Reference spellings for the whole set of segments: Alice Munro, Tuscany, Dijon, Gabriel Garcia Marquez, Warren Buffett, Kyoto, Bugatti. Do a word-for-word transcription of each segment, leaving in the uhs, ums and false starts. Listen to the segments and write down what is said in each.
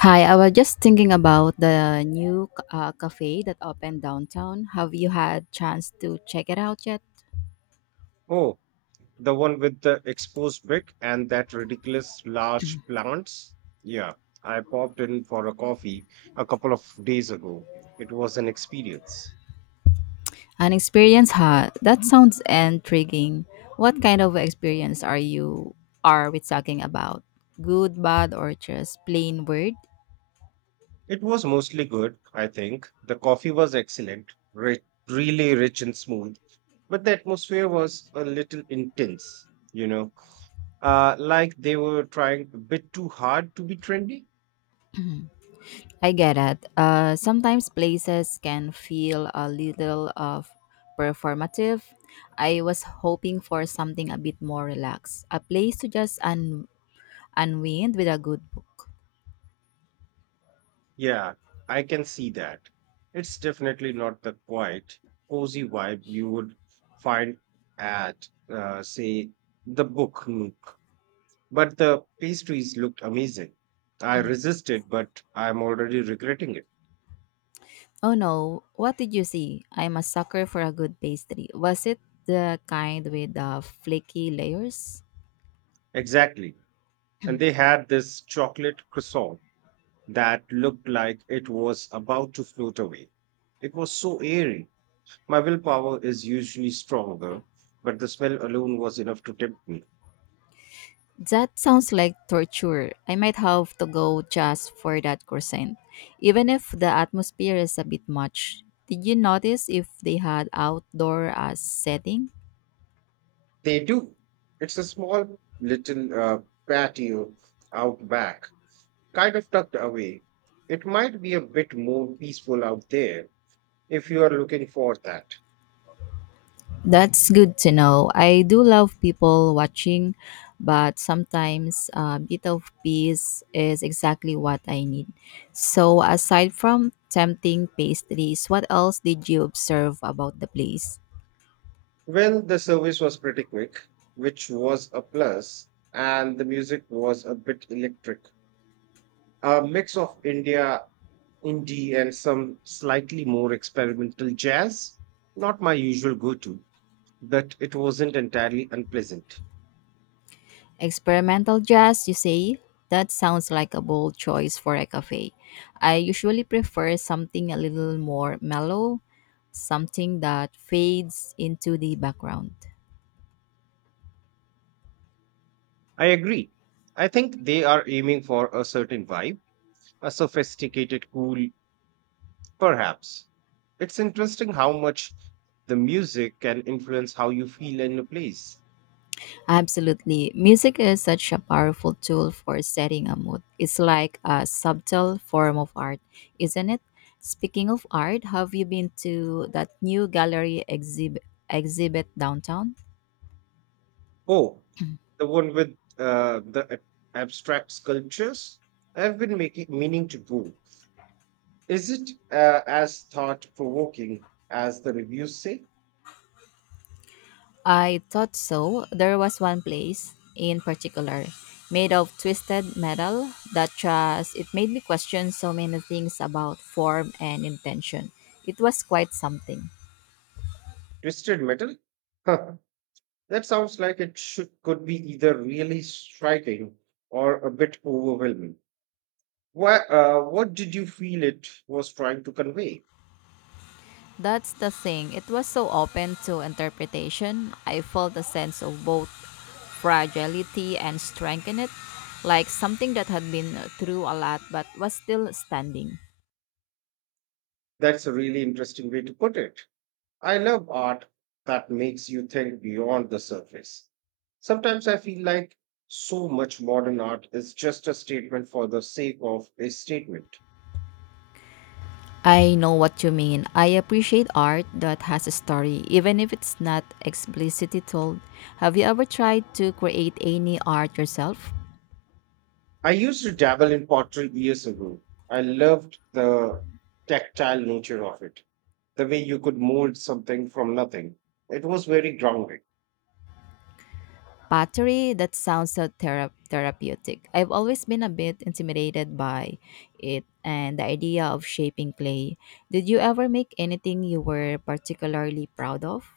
Hi, I was just thinking about the new uh, cafe that opened downtown. Have you had chance to check it out yet? Oh, the one with the exposed brick and that ridiculous large plants? Yeah, I popped in for a coffee a couple of days ago. It was an experience. An experience, huh? That sounds intriguing. What kind of experience are you are we talking about? Good, bad, or just plain weird? It was mostly good, I think. The coffee was excellent, rich, really rich and smooth, but the atmosphere was a little intense, you know, uh, like they were trying a bit too hard to be trendy. I get it. Uh, sometimes places can feel a little of performative. I was hoping for something a bit more relaxed, a place to just un- unwind with a good book. Yeah, I can see that. It's definitely not the quiet, cozy vibe you would find at, uh, say, the Book Nook. But the pastries looked amazing. I resisted, but I'm already regretting it. Oh no, what did you see? I'm a sucker for a good pastry. Was it the kind with the flaky layers? Exactly. And they had this chocolate croissant that looked like it was about to float away. It was so airy. My willpower is usually stronger, but the smell alone was enough to tempt me. That sounds like torture. I might have to go just for that croissant, even if the atmosphere is a bit much. Did you notice if they had outdoor as setting? They do. It's a small little uh, patio out back, kind of tucked away. It might be a bit more peaceful out there if you are looking for that. That's good to know. I do love people watching, but sometimes a bit of peace is exactly what I need. So, aside from tempting pastries, what else did you observe about the place? Well, the service was pretty quick, which was a plus, and the music was a bit electric. A mix of India indie and some slightly more experimental jazz. Not my usual go to, but it wasn't entirely unpleasant. Experimental jazz, you say? That sounds like a bold choice for a cafe. I usually prefer something a little more mellow, something that fades into the background. I agree. I think they are aiming for a certain vibe, a sophisticated, cool, perhaps. It's interesting how much the music can influence how you feel in a place. Absolutely. Music is such a powerful tool for setting a mood. It's like a subtle form of art, isn't it? Speaking of art, have you been to that new gallery exhibit exhibit downtown? Oh, the one with uh, the ab- abstract sculptures? I've been making meaning to go. Is it uh, as thought provoking as the reviews say? I thought so. There was one place in particular made of twisted metal that just it made me question so many things about form and intention. It was quite something. Twisted metal? Huh, that sounds like it should could be either really striking or a bit overwhelming. Why? Uh, what did you feel it was trying to convey? That's the thing. It was so open to interpretation. I felt a sense of both fragility and strength in it, like something that had been through a lot but was still standing. That's a really interesting way to put it. I love art that makes you think beyond the surface. Sometimes I feel like so much modern art is just a statement for the sake of a statement. I know what you mean. I appreciate art that has a story, even if it's not explicitly told. Have you ever tried to create any art yourself? I used to dabble in pottery years ago. I loved the tactile nature of it, the way you could mold something from nothing. It was very grounding. Pottery, that sounds so thera- therapeutic. I've always been a bit intimidated by it and the idea of shaping clay. Did you ever make anything you were particularly proud of?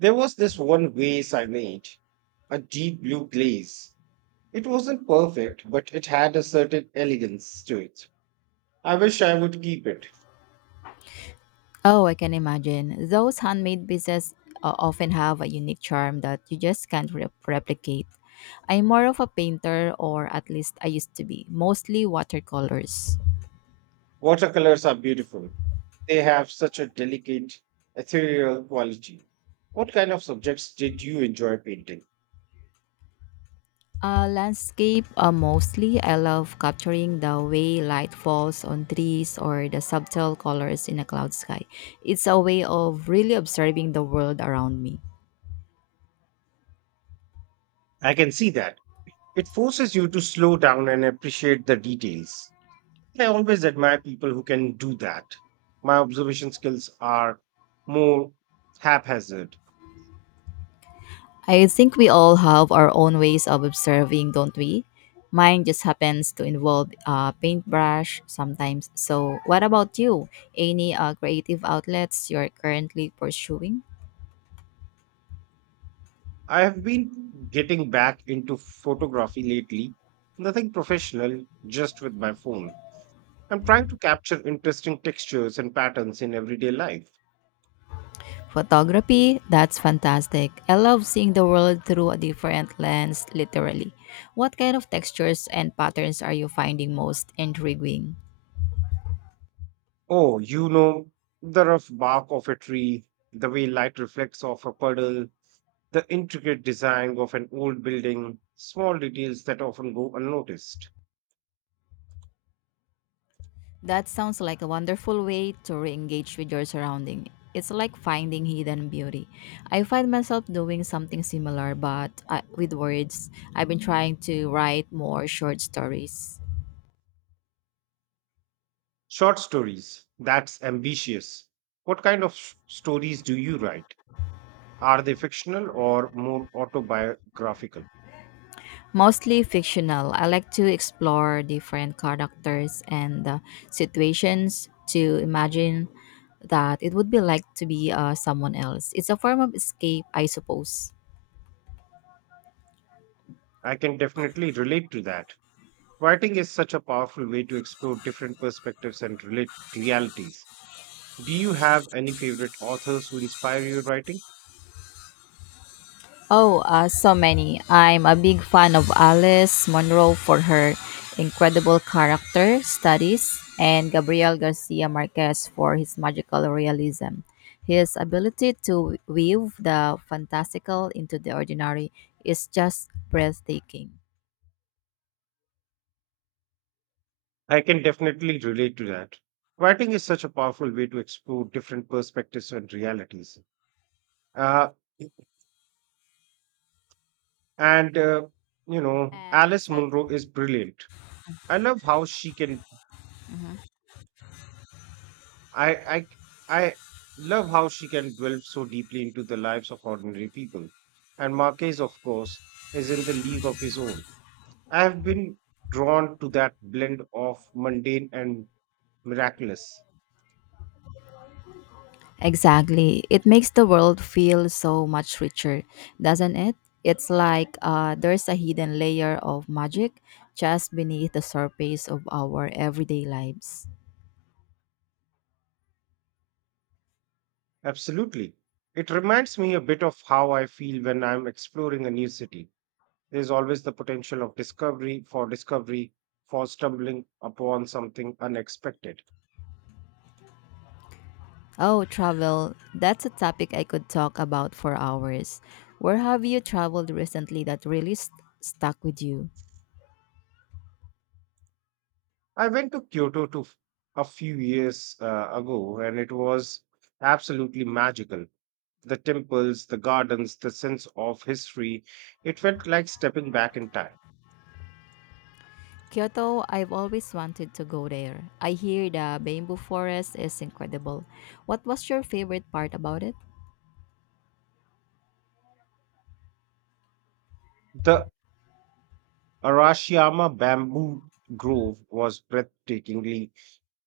There was this one vase I made, a deep blue glaze. It wasn't perfect, but it had a certain elegance to it. I wish I would keep it. Oh, I can imagine. Those handmade pieces uh, often have a unique charm that you just can't re- replicate. I'm more of a painter, or at least I used to be, mostly watercolors. Watercolors are beautiful. They have such a delicate, ethereal quality. What kind of subjects did you enjoy painting? Uh, landscape, uh, mostly. I love capturing the way light falls on trees or the subtle colors in a cloud sky. It's a way of really observing the world around me. I can see that. It forces you to slow down and appreciate the details. I always admire people who can do that. My observation skills are more haphazard. I think we all have our own ways of observing, don't we? Mine just happens to involve a paintbrush sometimes. So, what about you? Any uh, creative outlets you're currently pursuing? I have been getting back into photography lately. Nothing professional, just with my phone. I'm trying to capture interesting textures and patterns in everyday life. Photography, that's fantastic. I love seeing the world through a different lens, literally. What kind of textures and patterns are you finding most intriguing? Oh, you know, the rough bark of a tree, the way light reflects off a puddle, the intricate design of an old building, small details that often go unnoticed. That sounds like a wonderful way to re engage with your surrounding. It's like finding hidden beauty. I find myself doing something similar, but uh, with words. I've been trying to write more short stories, Short stories, that's ambitious. What kind of s- stories do you write? Are they fictional or more autobiographical? mostly fictional. I like to explore different characters and uh, situations to imagine that it would be like to be uh, someone else. It's a form of escape, I suppose. I can definitely relate to that. Writing is such a powerful way to explore different perspectives and relate realities. Do you have any favorite authors who inspire your writing? Oh, uh, so many. I'm a big fan of Alice Munro for her incredible character studies and Gabriel Garcia Marquez for his magical realism. His ability to weave the fantastical into the ordinary is just breathtaking. I can definitely relate to that. Writing is such a powerful way to explore different perspectives and realities. Uh, and uh, You know, Uh, Alice exactly. Munro is brilliant. i love how she can I I I love how she can delve so deeply into the lives of ordinary people. And Marquez, of course, is in the league of his own. I have been drawn to that blend of mundane and miraculous. Exactly. It makes the world feel so much richer, doesn't it? It's like uh, there's a hidden layer of magic just beneath the surface of our everyday lives. Absolutely. It reminds me a bit of how I feel when I'm exploring a new city. There's always the potential of discovery for discovery, for stumbling upon something unexpected. Oh, travel. That's a topic I could talk about for hours. Where have you traveled recently that really st- stuck with you? I went to Kyoto to f- a few years uh, ago, and it was absolutely magical. The temples, the gardens, the sense of history. It felt like stepping back in time. Kyoto, I've always wanted to go there. I hear the bamboo forest is incredible. What was your favorite part about it? The Arashiyama bamboo grove was breathtakingly,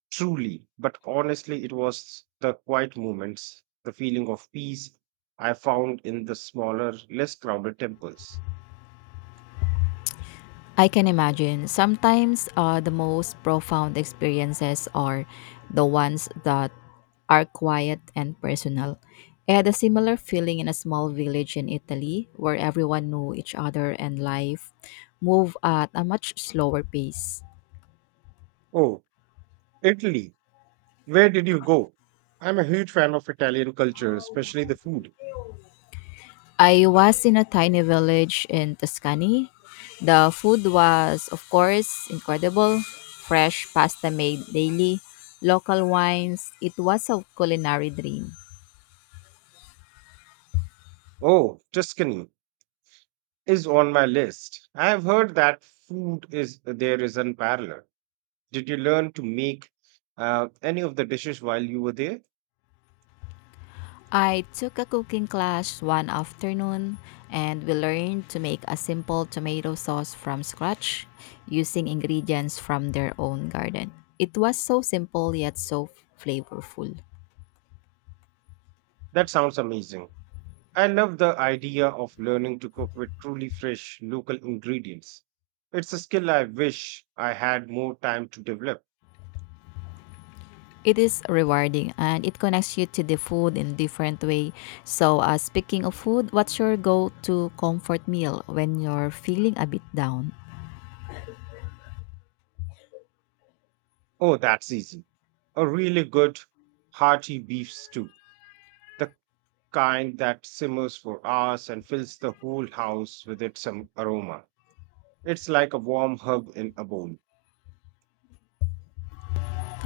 truly, but honestly, it was the quiet moments, the feeling of peace I found in the smaller, less crowded temples. I can imagine. Sometimes uh, the most profound experiences are the ones that are quiet and personal. I had a similar feeling in a small village in Italy where everyone knew each other and life moved at a much slower pace. Oh, Italy. Where did you go? I'm a huge fan of Italian culture, especially the food. I was in a tiny village in Tuscany. The food was, of course, incredible. Fresh pasta made daily, local wines. It was a culinary dream. Oh, Tuscany is on my list. I have heard that food is there is unparalleled. Did you learn to make uh, any of the dishes while you were there? I took a cooking class one afternoon and we learned to make a simple tomato sauce from scratch using ingredients from their own garden. It was so simple yet so flavorful. That sounds amazing. I love the idea of learning to cook with truly fresh local ingredients. It's a skill I wish I had more time to develop. It is rewarding and it connects you to the food in different way. So, uh, speaking of food, what's your go-to comfort meal when you're feeling a bit down? Oh, that's easy. A really good, hearty beef stew, the kind that simmers for hours and fills the whole house with its um, aroma. It's like a warm hug in a bowl.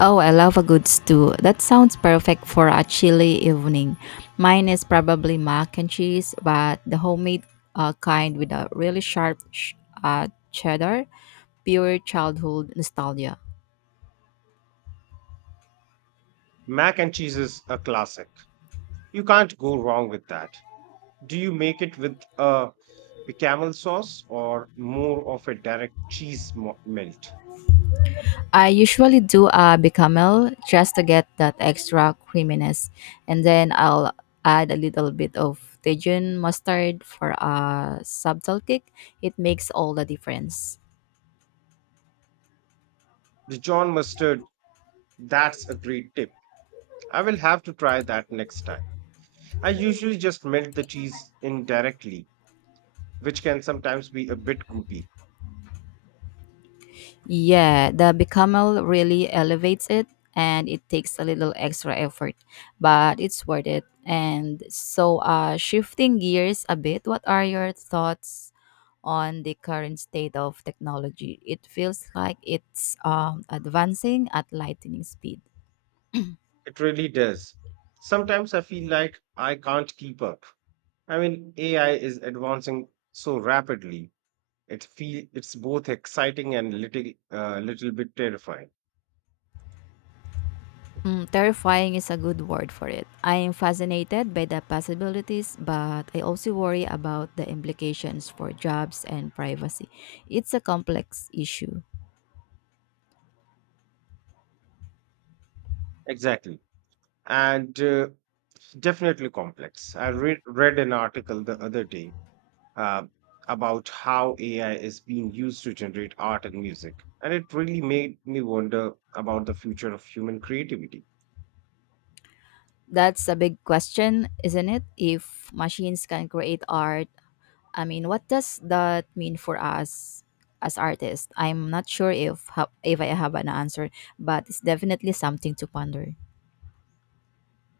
Oh, I love a good stew. That sounds perfect for a chilly evening. Mine is probably mac and cheese, but the homemade uh, kind with a really sharp sh- uh, cheddar, pure childhood nostalgia. Mac and cheese is a classic. You can't go wrong with that. Do you make it with a bechamel sauce or more of a direct cheese mo- melt? I usually do a bechamel just to get that extra creaminess, and then I'll add a little bit of Dijon mustard for a subtle kick. It makes all the difference. Dijon mustard, that's a great tip. I will have to try that next time. I usually just melt the cheese indirectly, which can sometimes be a bit goopy. Yeah, the becamel really elevates it and it takes a little extra effort, but it's worth it. And so, uh, shifting gears a bit, what are your thoughts on the current state of technology? It feels like it's um, advancing at lightning speed. It really does. Sometimes I feel like I can't keep up. I mean, A I is advancing so rapidly. It feel it's both exciting and little uh, little bit terrifying. Mm, terrifying is a good word for it. I am fascinated by the possibilities, but I also worry about the implications for jobs and privacy. It's a complex issue. Exactly. and uh, definitely complex. I read read an article the other day uh, about how A I is being used to generate art and music, and it really made me wonder about the future of human creativity. That's a big question, isn't it? If machines can create art, I mean, what does that mean for us as artists? I'm not sure if ha- if I have an answer, but it's definitely something to ponder.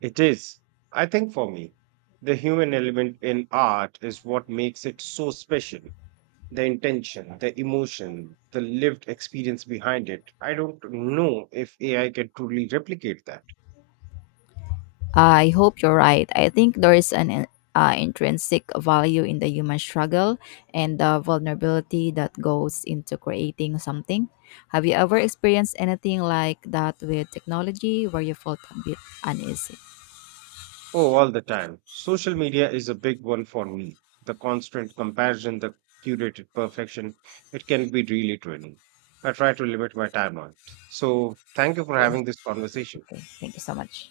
It is, I think, for me, the human element in art is what makes it so special. The intention, the emotion, the lived experience behind it. I don't know if A I can truly replicate that. I hope you're right. I think there is an in- uh, intrinsic value in the human struggle and the vulnerability that goes into creating something. Have you ever experienced anything like that with technology where you felt a bit uneasy? Oh, all the time. Social media is a big one for me. The constant comparison, the curated perfection, it can be really draining. I try to limit my time on it. So, thank you for having this conversation. Okay, thank you so much.